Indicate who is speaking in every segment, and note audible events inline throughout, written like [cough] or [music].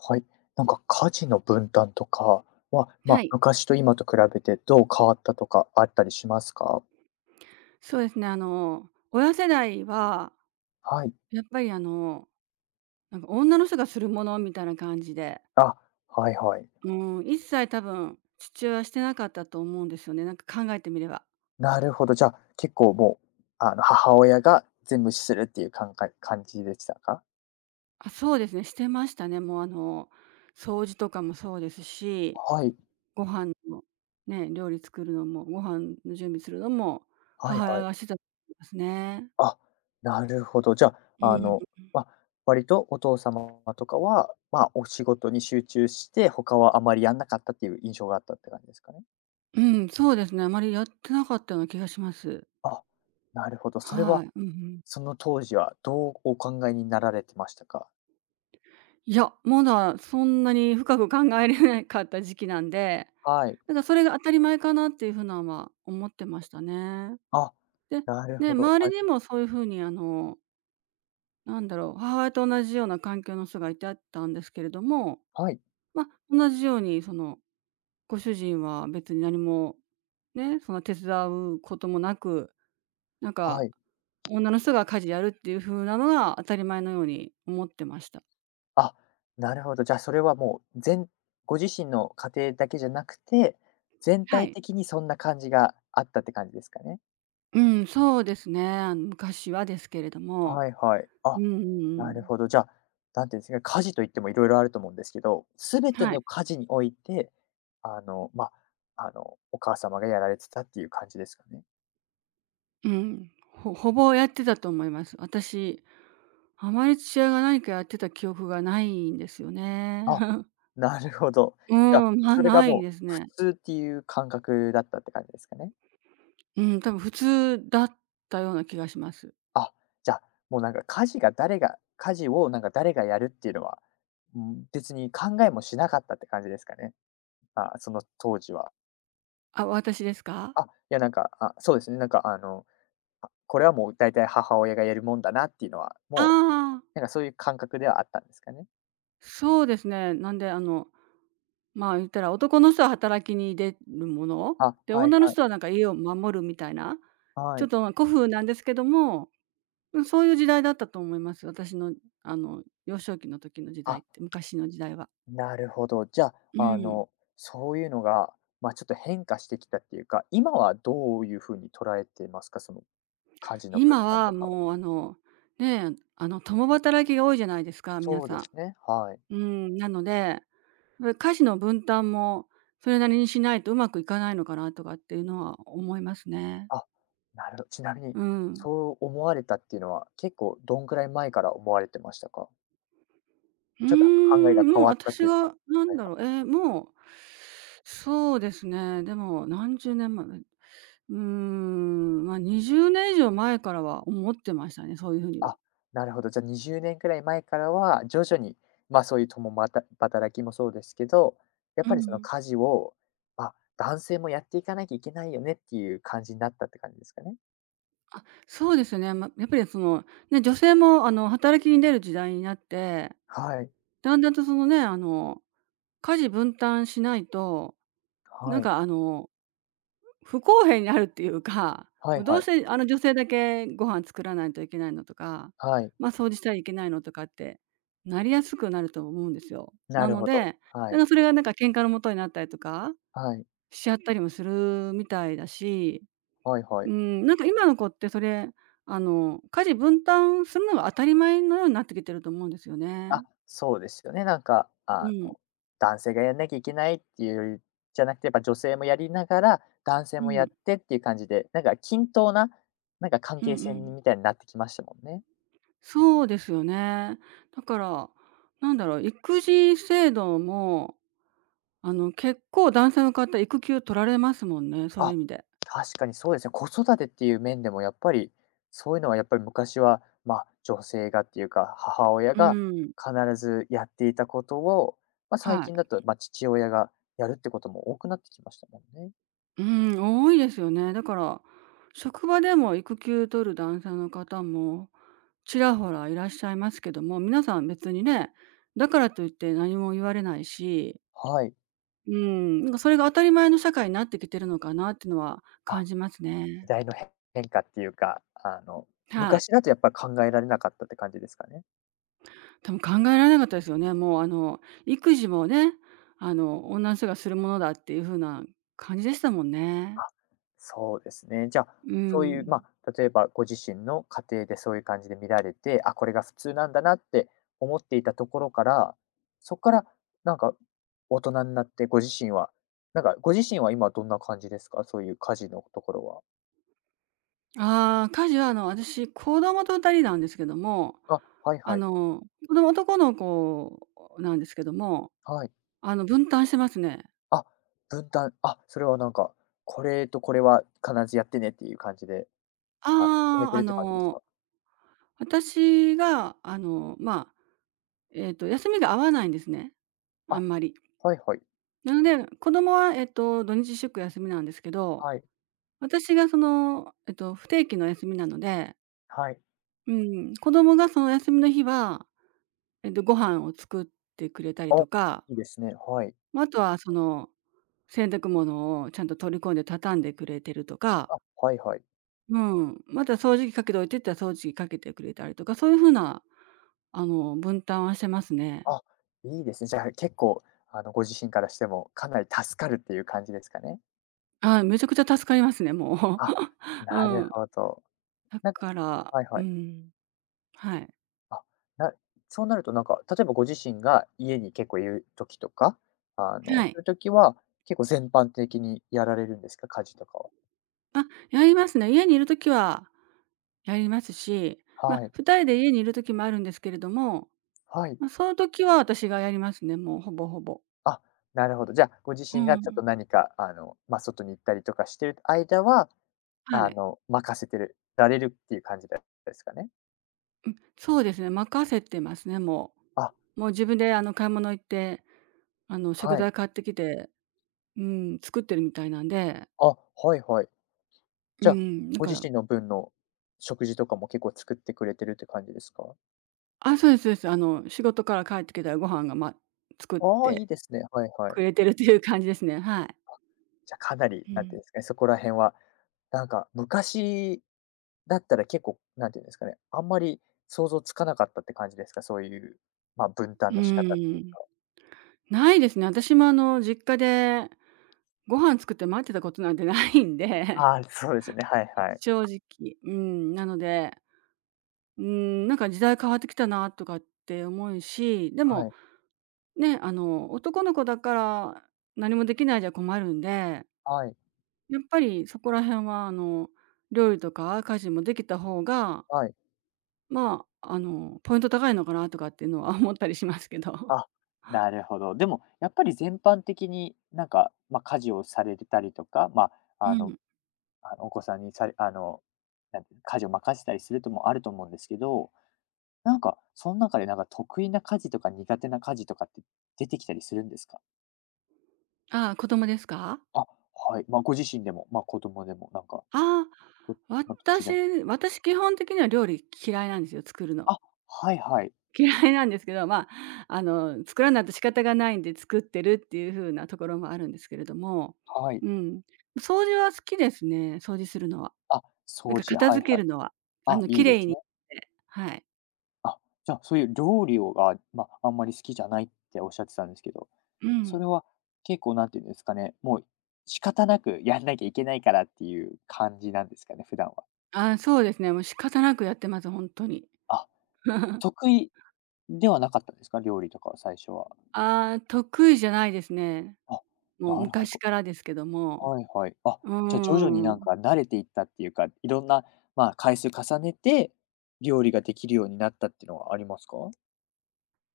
Speaker 1: はい。なんか家事の分担とかは、ま
Speaker 2: は
Speaker 1: あ、
Speaker 2: い。
Speaker 1: 昔と今と比べてどう変わったとかあったりしますか？
Speaker 2: そうですね、親世代は、
Speaker 1: はい。
Speaker 2: やっぱりなんか女の人がするものみたいな感じで、
Speaker 1: あ、はいはい。
Speaker 2: うん、一切多分父親はしてなかったと思うんですよね、なんか考えてみれば。
Speaker 1: なるほど。じゃあ、結構もう、あの、母親が全部するっていう感じでしたか？
Speaker 2: あ、そうですね、してましたね。もう掃除とかもそうですし、
Speaker 1: はい。
Speaker 2: ご飯も、ね、料理作るのも、ご飯の準備するのも、
Speaker 1: はい
Speaker 2: 母親
Speaker 1: はい。
Speaker 2: がしてたと思いますね。
Speaker 1: あ、なるほど。じゃ
Speaker 2: う
Speaker 1: あ、あ
Speaker 2: ん。
Speaker 1: の、まあ、割とお父様とかは、まあ、お仕事に集中して、他はあまりやんなかったっていう印象があったって感じですかね？
Speaker 2: うん、そうですね、あまりやってなかったような気がします。
Speaker 1: あ、なるほど。それは
Speaker 2: はい。うんうん。
Speaker 1: その当時はどうお考えになられてましたか？
Speaker 2: いや、まだそんなに深く考えれないかった時期なんで、
Speaker 1: はい。
Speaker 2: なんかそれが当たり前かなっていうふうなんは思ってましたね。
Speaker 1: あ、
Speaker 2: で、
Speaker 1: なる
Speaker 2: ね、
Speaker 1: ほど。
Speaker 2: 周
Speaker 1: は
Speaker 2: りに
Speaker 1: い。
Speaker 2: もそういうふうになんだろう、母親と同じような環境の人がいてあったんですけれども、
Speaker 1: はい。
Speaker 2: まあ、同じようにその、ご主人は別に何も、ね、その手伝うこともなく、なん
Speaker 1: は
Speaker 2: か、
Speaker 1: い。
Speaker 2: 女の人が家事やるっていうふうなのが当たり前のように思ってました。
Speaker 1: あ、なるほど。じゃあ、それはもう、ご自身の家庭だけじゃなくて、全
Speaker 2: は
Speaker 1: 体
Speaker 2: い。
Speaker 1: 的にそんな感じがあったって感じですかね？
Speaker 2: うん、そうですね。昔はですけれども。
Speaker 1: はいはい。
Speaker 2: う
Speaker 1: あ、
Speaker 2: んうんう
Speaker 1: なる
Speaker 2: ん。
Speaker 1: ほど。じゃあ、なんていうんですかね、家事といってもいろいろあると思うんですけど、すべて
Speaker 2: はい。
Speaker 1: の家事において、あの、まあ、あの、お母様がやられてたっていう感じですかね？
Speaker 2: うん。ほ [laughs] ほぼやってたと思います。私、あまり父親が何かやってた記憶がないんですよね。
Speaker 1: あ、
Speaker 2: [laughs]
Speaker 1: なるほど。
Speaker 2: う
Speaker 1: じゃあ、
Speaker 2: ん、まあ、
Speaker 1: それが
Speaker 2: ない
Speaker 1: も
Speaker 2: です
Speaker 1: う普
Speaker 2: ね。
Speaker 1: 通っていう感覚だったって感じですかね？
Speaker 2: うん、多分普通だったような気がします。
Speaker 1: あ、じゃあ、もうなんか家事が誰が家事をなんか誰がやるっていうのは、うん、別に考えもしなかったって感じですかね？あ、その当時は。
Speaker 2: あ、私ですか？
Speaker 1: あ、いやなんか、あ、そうですね、なんかあの、あ、これはもう大体母親がやるもんだなっていうのは、も
Speaker 2: ああー、
Speaker 1: うなんかそういう感覚ではあったんですかね？
Speaker 2: そうですね。なんで、ま、言ったら男の人は働きに出るもの、
Speaker 1: あ、
Speaker 2: で、
Speaker 1: はい
Speaker 2: 女の
Speaker 1: はい。
Speaker 2: 人はなんか家を守るみたいな、
Speaker 1: は
Speaker 2: ちょっ
Speaker 1: い。
Speaker 2: とまあ古風なんですけども、うん、そういう時代だったと思います。私の幼少期の時の時
Speaker 1: あ、
Speaker 2: 代って、昔の時代は。
Speaker 1: なるほど。じゃ
Speaker 2: う
Speaker 1: あ、あ
Speaker 2: ん。
Speaker 1: の、そういうのが、まあ、ちょっと変化してきたっていうか、今はどういう風に捉えてますか？その、家事の分
Speaker 2: 今
Speaker 1: 担
Speaker 2: は
Speaker 1: とかを。
Speaker 2: もうねえ、共働きが多いじゃないですか、皆
Speaker 1: そうで
Speaker 2: さ
Speaker 1: すね、はい。
Speaker 2: ん。うん、なので、家事の分担もそれなりにしないとうまくいかないのかなとかっていうのは思いますね。
Speaker 1: あ、なるほど。ちなみに、
Speaker 2: うん。
Speaker 1: そう思われたっていうのは、結構どんくらい前から思われてましたか？ちょっと考えが
Speaker 2: も
Speaker 1: 変
Speaker 2: う
Speaker 1: わったっ
Speaker 2: 私
Speaker 1: ていうか。
Speaker 2: がな
Speaker 1: は
Speaker 2: ん
Speaker 1: い。
Speaker 2: だろう、もう、そうですね、でも何十年前、ま、20年以上前からは思ってましたね、そういうふうには。
Speaker 1: あ、なるほど。じゃあ、20年くらい前からは、徐々に、ま、そういう共また働きもそうですけど、やっ
Speaker 2: う
Speaker 1: ぱりその
Speaker 2: ん。
Speaker 1: 家事を、あ、男性もやっていかなきゃいけないよねっていう感じになったって感じですかね？
Speaker 2: あ、そうですね、ま、やっぱりその、ね、女性も働きに出る時代になって、
Speaker 1: はい。
Speaker 2: だんだんとね、家事分担しないと、な
Speaker 1: は
Speaker 2: ん
Speaker 1: い。
Speaker 2: か不公平になるっていうか、
Speaker 1: は
Speaker 2: もう
Speaker 1: い
Speaker 2: ど
Speaker 1: は
Speaker 2: う
Speaker 1: い。
Speaker 2: せ女性だけご飯作らないといけないのとか、
Speaker 1: はい。
Speaker 2: まあ、掃除したらいけないのとかって、なりやすくなると思うんですよ。
Speaker 1: な
Speaker 2: な
Speaker 1: る
Speaker 2: の
Speaker 1: ほど。
Speaker 2: で、
Speaker 1: は
Speaker 2: なん
Speaker 1: い。
Speaker 2: かそれがなんか喧嘩の元になったりとか
Speaker 1: はい。
Speaker 2: しちゃったりもするみたいだし、
Speaker 1: はいは
Speaker 2: う
Speaker 1: い。
Speaker 2: ん、なんか今の子ってそれ、家事分担するのが当たり前のようになってきてると思うんですよね。
Speaker 1: あ、そうですよね。なんか、あ
Speaker 2: う
Speaker 1: の、
Speaker 2: ん、
Speaker 1: 男性がやんなきゃいけないっていうよりじゃなくて、やっぱ女性もやりながら、男性
Speaker 2: う
Speaker 1: もやっ
Speaker 2: ん、
Speaker 1: てっていう感じで、なんか均等な、なんか関
Speaker 2: うんう
Speaker 1: 係性
Speaker 2: ん。
Speaker 1: みたいになってきましたもんね。
Speaker 2: そうですよね。だから、なんだろう、育児制度も結構男性の方、育休取られますもんね、そういう
Speaker 1: あ、
Speaker 2: 意味で。
Speaker 1: 確かにそうですね。子育てっていう面でもやっぱり、そういうのはやっぱり昔は、まあ、女性がっていうか、母親
Speaker 2: う
Speaker 1: が
Speaker 2: ん。
Speaker 1: 必ずやっていたことを、まあ、最
Speaker 2: はい。
Speaker 1: 近だと、まあ、父親がやるってことも多くなってきましたもんね。
Speaker 2: うん、多いですよね。だから、職場でも育休取る男性の方もちらほらいらっしゃいますけども、皆さん別にね、だからといって何も言われないし、
Speaker 1: はい。
Speaker 2: うん、なんかそれが当たり前の社会になってきてるのかなっていうのは
Speaker 1: あ、
Speaker 2: 感じます
Speaker 1: 時
Speaker 2: ね。
Speaker 1: 代の変化っていうか、あの、
Speaker 2: はい。
Speaker 1: 昔だとやっぱり考えられなかったって感じですかね。
Speaker 2: 多分考えられなかったですよね。もう育児もね、女の人がするものだっていう風な感じでしたもん
Speaker 1: あ、
Speaker 2: ね。
Speaker 1: そうですね。じゃあ、
Speaker 2: う
Speaker 1: そういう、
Speaker 2: ん。
Speaker 1: まあ、例えばご自身の家庭でそういう感じで見られて、あ、これが普通なんだなって思っていたところから、そこからなんか大人になってご自身は、なんかご自身は今どんな感じですか？そういう家事のところは。
Speaker 2: ああ、家事は私、子供と2人なんですけども、
Speaker 1: あ、はい
Speaker 2: あ
Speaker 1: はい。
Speaker 2: の、子供男の子なんですけども、
Speaker 1: はい。
Speaker 2: 分担してますね。
Speaker 1: あ、分担、あ、それはなんか、これとこれは必ずやってねっていう感じで、あ、決め
Speaker 2: ああ、
Speaker 1: てるって感じですか？
Speaker 2: 私が、休みが合わないんですね、あ
Speaker 1: あ、
Speaker 2: んまり。
Speaker 1: はいはい。
Speaker 2: なので、子供は、土日祝休みなんですけど、
Speaker 1: はい。
Speaker 2: 私が不定期の休みなので、
Speaker 1: はい。
Speaker 2: うん、子供がその休みの日は、ご飯を作ってくれたり
Speaker 1: あ、
Speaker 2: とか、
Speaker 1: いいですね。はい。
Speaker 2: まあ、あとは洗濯物をちゃんと取り込んで畳んでくれてるとか、
Speaker 1: あ、はいはい。
Speaker 2: うん、また掃除機かけといてって言ったら掃除機かけてくれたりとか、そういう風な、分担はしてますね。
Speaker 1: あ、いいですね。じゃあ結構、あの、ご自身からしてもかなり助かるっていう感じですかね？
Speaker 2: はい、めちゃくちゃ助かりますね、も
Speaker 1: あ、
Speaker 2: う。[laughs] う
Speaker 1: なる
Speaker 2: ん。
Speaker 1: ほど。
Speaker 2: だ
Speaker 1: なんか、
Speaker 2: から、
Speaker 1: はいは
Speaker 2: う
Speaker 1: い。
Speaker 2: ん、はい。
Speaker 1: あ、なそうなるとなんか、例えばご自身が家に結構いる時とか、あの、
Speaker 2: は
Speaker 1: そ
Speaker 2: い。
Speaker 1: ういう時は結構全般的にやられるんですか？家事とかは。
Speaker 2: あ、やりますね。家にいる時はやりますし、まあ、
Speaker 1: はい。
Speaker 2: 2人で家にいる時もあるんですけれども、
Speaker 1: はい。
Speaker 2: まあ、その時は私がやりますね、もうほぼほぼ。
Speaker 1: あ、なるほど。じゃあ、ご自
Speaker 2: う
Speaker 1: 身がちょっと
Speaker 2: ん。
Speaker 1: 何か、あの、まあ、外に行ったりとかしてる間は、
Speaker 2: は
Speaker 1: あ
Speaker 2: い。
Speaker 1: の、任せられるっていう感じですかね？
Speaker 2: そうですね、任せてますね、も
Speaker 1: あ、
Speaker 2: う。もう自分で買い物行って、食
Speaker 1: はい。
Speaker 2: 材買ってきて、うん、作ってるみたいなんで、
Speaker 1: あ、はいはい。
Speaker 2: う
Speaker 1: じゃあ、
Speaker 2: ん、だ
Speaker 1: ご
Speaker 2: か
Speaker 1: 自
Speaker 2: ら、
Speaker 1: 身の分の食事とかも結構作ってくれてるって感じですか？
Speaker 2: あ、そうですそうです。仕事から帰ってきたらご飯が作っ
Speaker 1: ああ、いい
Speaker 2: て
Speaker 1: ですね。はいは
Speaker 2: く
Speaker 1: い。
Speaker 2: れてるっていう感じですね。はい。
Speaker 1: じゃあ、かなり、
Speaker 2: う
Speaker 1: なんていう
Speaker 2: ん。
Speaker 1: んですかね、そこら辺は、なんか昔だったら結構、なんていうんですかね、あんまり想像つかなかったって感じですか？そういう、まあ、分
Speaker 2: う
Speaker 1: 担の仕方っていう
Speaker 2: ーん、
Speaker 1: か。
Speaker 2: ないですね。私も実家でご飯作って待ってたことなんて [laughs] ないんで、
Speaker 1: ああ、そうですよね。はいは
Speaker 2: [laughs]
Speaker 1: い。
Speaker 2: 正直。うん、なので、うん、なんか時代変わってきたなとかって思うし、で
Speaker 1: は
Speaker 2: も
Speaker 1: い。
Speaker 2: ね、男の子だから何もできないじゃ困るんで、
Speaker 1: はい。
Speaker 2: やっぱりそこら辺は、料理とか家事もできた方が、
Speaker 1: はい。
Speaker 2: まあ、ポイント高いのかなとかっていうのは [laughs] 思ったりしますけど。
Speaker 1: あ、なるほど。でも、やっぱり全般的になんか、まあ、家事をされてたりとか、まあ、
Speaker 2: う
Speaker 1: あの、
Speaker 2: ん。
Speaker 1: あの、お子さんにされあの、なんていうの、家事を任せたりするともあると思うんですけど、なんか、その中でなんか得意な家事とか苦手な家事とかって出てきたりするんですか？
Speaker 2: ああ、子供ですか？
Speaker 1: あ、はい。まあ、ご自身でも、まあ、子供でも、なんか、
Speaker 2: ああ、
Speaker 1: どまあ、どっちでも。
Speaker 2: 私基本的には料理嫌いなんですよ、作るの。
Speaker 1: あ、はいはい。
Speaker 2: 嫌いなんですけど、まあ、作らないと仕方がないんで作ってるっていう風なところもあるんですけれども、
Speaker 1: はい。
Speaker 2: うん。掃除は好きですね、掃除するのは。
Speaker 1: あ、
Speaker 2: なん
Speaker 1: 掃
Speaker 2: か
Speaker 1: 除、
Speaker 2: 片
Speaker 1: はい
Speaker 2: 付け
Speaker 1: はい。
Speaker 2: るのは、
Speaker 1: あ、い
Speaker 2: 綺
Speaker 1: いで
Speaker 2: 麗
Speaker 1: す
Speaker 2: にし
Speaker 1: ね。
Speaker 2: て、はい。
Speaker 1: あ、じゃあ、そういう料理が、まあ、あんまり好きじゃないっておっしゃってたんですけど、
Speaker 2: う
Speaker 1: そ
Speaker 2: ん。
Speaker 1: れは結構なんていうんですかね、もう仕方なくやんなきゃいけないからっていう感じなんですかね、普段は。
Speaker 2: あ、そうですね、もう仕方なくやってます、本当に。
Speaker 1: あ、
Speaker 2: [laughs]
Speaker 1: 得意ではなかったんですか？料理とかは最初は。
Speaker 2: あー得意じゃないですね。
Speaker 1: あ、
Speaker 2: もう
Speaker 1: なるほ
Speaker 2: 昔
Speaker 1: ど。
Speaker 2: からですけども。
Speaker 1: はいはい。あ、
Speaker 2: うー
Speaker 1: じゃあ徐々になん
Speaker 2: ん。
Speaker 1: か慣れていったっていうか、いろんな、まあ、回数重ねて、料理ができるようになったっていうのはありますか？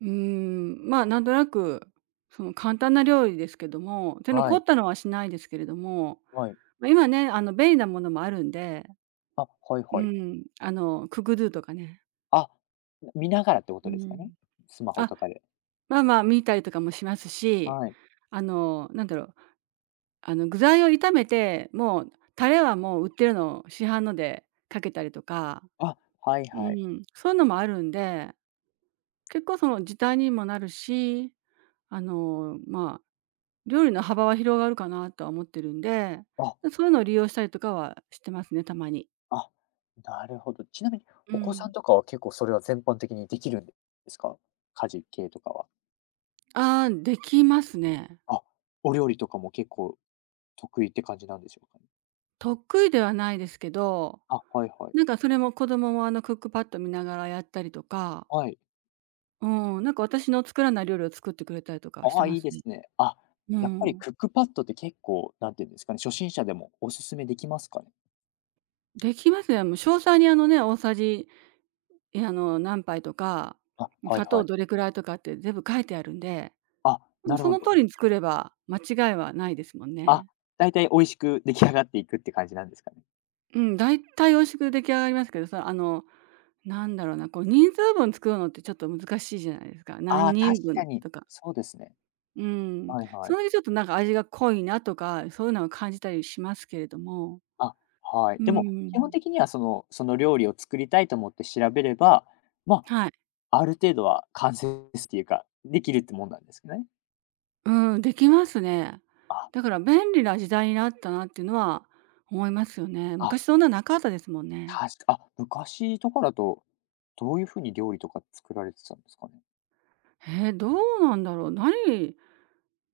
Speaker 2: まあ、なんとなく、その簡単な料理ですけども、手の
Speaker 1: は
Speaker 2: 凝
Speaker 1: い、
Speaker 2: ったのはしないですけれども、
Speaker 1: はい。
Speaker 2: ま、今ね、便利なものもあるんで、
Speaker 1: あ、はい
Speaker 2: う
Speaker 1: はい。
Speaker 2: ん、ク o o g とかね。
Speaker 1: あ、見ながらってこ
Speaker 2: う
Speaker 1: とですかね？
Speaker 2: ん。
Speaker 1: スマホ
Speaker 2: あ、
Speaker 1: とかで。
Speaker 2: まあまあ、見たりとかもしますし、
Speaker 1: はい。
Speaker 2: なんだろう、具材を炒めて、もうタレはもう売ってるのを市販のでかけたりとか、
Speaker 1: あ、はい
Speaker 2: う
Speaker 1: はい。
Speaker 2: ん、そういうのもあるんで、結構その時短にもなるし、まあ、料理の幅は広がるかなとは思ってるんで、
Speaker 1: あ
Speaker 2: そういうのを利用したりとかはしてますね、たまに。
Speaker 1: あ、なるほど。ちなみに、
Speaker 2: う
Speaker 1: お子さ
Speaker 2: ん。
Speaker 1: んとかは結構それは全般的にできるんですか？家事系とかは。
Speaker 2: ああ、できますね。
Speaker 1: あ、お料理とかも結構得意って感じなんでしょうかね？
Speaker 2: 得意ではないですけど、
Speaker 1: あ、はいはい。
Speaker 2: なんかそれも子供もクックパッド見ながらやったりとか、
Speaker 1: はい。
Speaker 2: うん、なんか私の作らない料理を作ってくれたりとかし
Speaker 1: あ
Speaker 2: て
Speaker 1: あ、
Speaker 2: ま
Speaker 1: いい
Speaker 2: す
Speaker 1: で
Speaker 2: ね。
Speaker 1: すね。あ、
Speaker 2: う
Speaker 1: やっぱり
Speaker 2: ん。
Speaker 1: クックパッドって結構、なんていうんですかね、初心者でもおすすめできますかね？
Speaker 2: できますね。もう詳細にね、大さじ、え、あの、何杯とか、
Speaker 1: あ、は
Speaker 2: 砂
Speaker 1: いは
Speaker 2: 糖
Speaker 1: い。
Speaker 2: どれくらいとかって全部書いてあるんで、
Speaker 1: あ、なる
Speaker 2: そ
Speaker 1: ほ
Speaker 2: の
Speaker 1: ど。
Speaker 2: 通りに作れば間違いはないですもん
Speaker 1: あ、
Speaker 2: ね。
Speaker 1: だいたい美味しく出来上がっていくって感じなんですかね？
Speaker 2: うん、大体美味しく出来上がりますけど、なんだろうな、こう人数分作るのってちょっと難しいじゃないですか。
Speaker 1: あ
Speaker 2: 何
Speaker 1: あ、確
Speaker 2: 人分
Speaker 1: かに。
Speaker 2: とか。
Speaker 1: そうですね。
Speaker 2: うん。
Speaker 1: はいは
Speaker 2: そ
Speaker 1: い。
Speaker 2: れでちょっとなんか味が濃いなとか、そういうのを感じたりしますけれども。
Speaker 1: あ、はい。
Speaker 2: う
Speaker 1: でも、基本
Speaker 2: ん。
Speaker 1: 的にはその料理を作りたいと思って調べれば、ま
Speaker 2: はい。
Speaker 1: あ、ある程度は完成ですっていうか、できるってもんなんですけどね。
Speaker 2: うん、できますね。
Speaker 1: あ、
Speaker 2: だから便利な時代になったなっていうのは思いますよね。
Speaker 1: あ、
Speaker 2: 昔そんななかったですもんね。
Speaker 1: あ、昔とかだと、どういうふうに料理とか作られてたんですかね？
Speaker 2: どうなんだろう。何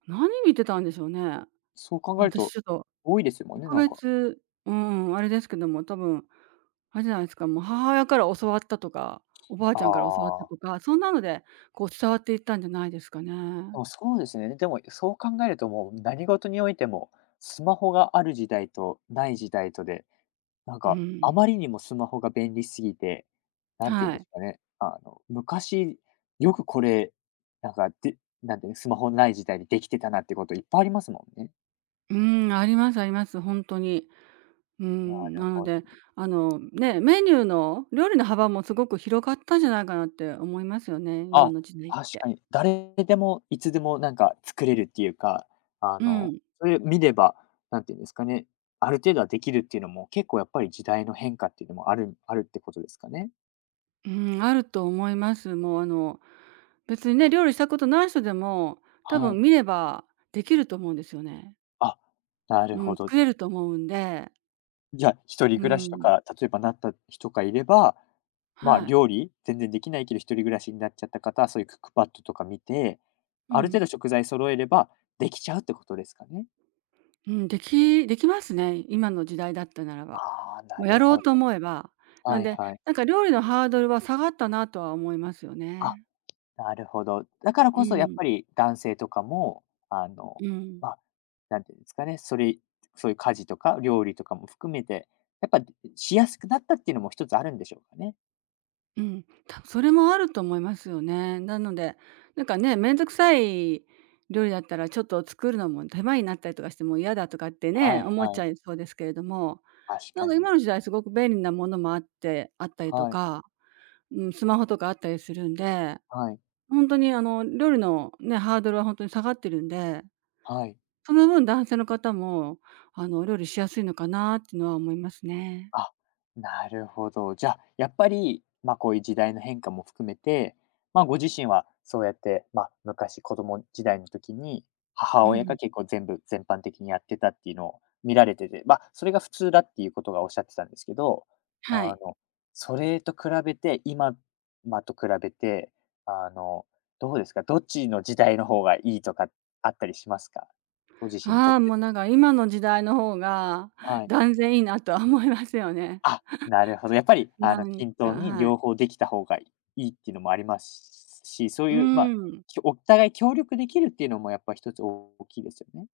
Speaker 2: 何見てたんでしょうね。
Speaker 1: そう考える
Speaker 2: 私
Speaker 1: と、
Speaker 2: ちょっと
Speaker 1: 多いですもんね、
Speaker 2: 特
Speaker 1: なんか。
Speaker 2: 別うん、あれですけども、多分あれじゃないですか、もう母親から教わったとか、おばあちゃんから教わった
Speaker 1: ああ、
Speaker 2: とか、そんなのでこう伝わっていったんじゃないですかね。
Speaker 1: でもそうですね。でもそう考えるともう何事においても、スマホがある時代とない時代とで、なん
Speaker 2: う
Speaker 1: か、あま
Speaker 2: ん、
Speaker 1: りにもスマホが便利すぎて、なんて言うん
Speaker 2: は
Speaker 1: で
Speaker 2: い。
Speaker 1: すかね、あの、昔、よくこれ、なんか、で、なんていうの、スマホない時代にできてたなってこと、いっぱいありますもんね。
Speaker 2: うん、ありますあります、本当に。う
Speaker 1: な
Speaker 2: ん、
Speaker 1: る
Speaker 2: なの
Speaker 1: ほど。
Speaker 2: で、ね、メニューの料理の幅もすごく広がったんじゃないかなって思いますよね、今
Speaker 1: あ、
Speaker 2: の時代っ
Speaker 1: 確
Speaker 2: て。
Speaker 1: かに。誰でもいつでもなんか作れるっていうか、あ
Speaker 2: う
Speaker 1: の、
Speaker 2: ん。
Speaker 1: それ見れば、なんていうんですかね、ある程度はできるっていうのも、結構やっぱり時代の変化っていうのもある、あるってことですかね。
Speaker 2: うん、あると思います。もう、別にね、料理したことない人でも、多
Speaker 1: は
Speaker 2: 分
Speaker 1: い。
Speaker 2: 見ればできると思うんですよね。
Speaker 1: あ、なる
Speaker 2: う
Speaker 1: ほ
Speaker 2: ん、
Speaker 1: ど。
Speaker 2: 作れると思うんで。
Speaker 1: じゃあ、一人
Speaker 2: う
Speaker 1: 暮らしと
Speaker 2: ん。
Speaker 1: か、例えばなった人がいれば、まあ、
Speaker 2: はい。
Speaker 1: 料理全然できないけど、一人暮らしになっちゃった方は、そういうクックパッドとか見て、
Speaker 2: う
Speaker 1: ある程
Speaker 2: ん。
Speaker 1: 度食材揃えればできちゃうってことですかね？
Speaker 2: うん、できますね、今の時代だったならば。
Speaker 1: ああ、な
Speaker 2: もうや
Speaker 1: る
Speaker 2: ろう
Speaker 1: ほど。
Speaker 2: と思えば。な
Speaker 1: は
Speaker 2: ん
Speaker 1: い
Speaker 2: で、
Speaker 1: はい。
Speaker 2: なんか料理のハードルは下がったなとは思いますよ
Speaker 1: あ、
Speaker 2: ね。
Speaker 1: なるほど。だから
Speaker 2: う
Speaker 1: こそやっ
Speaker 2: ん、
Speaker 1: ぱり男性とかも、あの、
Speaker 2: うん、
Speaker 1: まあ、なんていうんですかね、そういう家事とか料理とかも含めて、やっぱしやすくなったっていうのも一つあるんでしょうかね？
Speaker 2: うん。多分それもあると思いますよね。なので、なんかね、面倒くさい料理だったらちょっと作るのも手間になったりとかしてもう嫌だとかって
Speaker 1: は
Speaker 2: ね、
Speaker 1: い
Speaker 2: 思っち
Speaker 1: は
Speaker 2: ゃ
Speaker 1: い。
Speaker 2: いそうですけれども、
Speaker 1: 確
Speaker 2: なん
Speaker 1: か
Speaker 2: か
Speaker 1: に。
Speaker 2: 今の時代すごく便利なものもあってあったりと
Speaker 1: はい、
Speaker 2: か、うん、スマホとかあったりするんで、
Speaker 1: はい、
Speaker 2: ほんとに料理のね、ハードルはほんとに下がってるんで、
Speaker 1: はい。
Speaker 2: その分男性の方も、料理しやすいのかなってのは思いますね。
Speaker 1: あ、なるほど。じゃあ、やっぱり、まあ、こういう時代の変化も含めて、まあ、ご自身はそうやって、まあ、昔子供時代の時に、母
Speaker 2: う
Speaker 1: 親
Speaker 2: ん。
Speaker 1: が結構全部全般的にやってたっていうのを見られてて、まあ、それが普通だっていうことがおっしゃってたんですけど、
Speaker 2: は
Speaker 1: あ
Speaker 2: い。
Speaker 1: の、それと比べて、今と比べて、あの、どうですか？どっちの時代の方がいいとかあったりしますか？ご自身にと
Speaker 2: あ
Speaker 1: っ
Speaker 2: あ、も
Speaker 1: て。
Speaker 2: うなんか今の時代の方が
Speaker 1: はい。
Speaker 2: 断然いいなとは思いますよね。
Speaker 1: あ、なるほど。やっぱり、あ
Speaker 2: な
Speaker 1: の、
Speaker 2: ん
Speaker 1: 均
Speaker 2: か、
Speaker 1: 等に
Speaker 2: はい。
Speaker 1: 両方できた方がいいっていうのもありますし、そう
Speaker 2: うー
Speaker 1: いう、まあ、
Speaker 2: ん。
Speaker 1: きょお互い協力できるっていうのもやっぱ一つ大きいですよね。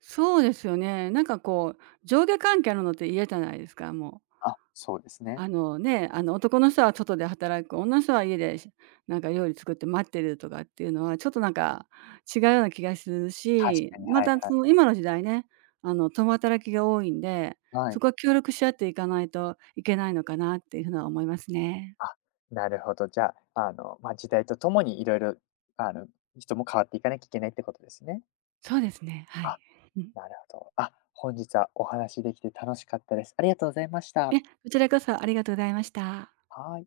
Speaker 2: そうですよね。なんかこう、上下関係あるのって嫌じゃないですか、もう。
Speaker 1: あ、そうですね。
Speaker 2: ね、男の人は外で働く、女の人は家で、なんか料理作って待ってるとかっていうのは、ちょっとなんか違うような気がする
Speaker 1: 確
Speaker 2: し、
Speaker 1: かに、
Speaker 2: ま
Speaker 1: はい
Speaker 2: た
Speaker 1: は
Speaker 2: そ
Speaker 1: い。
Speaker 2: の今の時代ね、共働きが多いんで、
Speaker 1: は
Speaker 2: そ
Speaker 1: い。
Speaker 2: こは協力し合っていかないといけないのかなっていうふうには思いますね。
Speaker 1: あ、なるほど。じゃあ、あの、まあ、時代とともにいろいろ、あの、人も変わっていかなきゃいけないってことですね。
Speaker 2: そうですね、はい。
Speaker 1: あ、
Speaker 2: うん。
Speaker 1: なるほど。あ、本日はお話しできて楽しかったです。ありがとうございました。
Speaker 2: こちらこそありがとうございました。
Speaker 1: はい。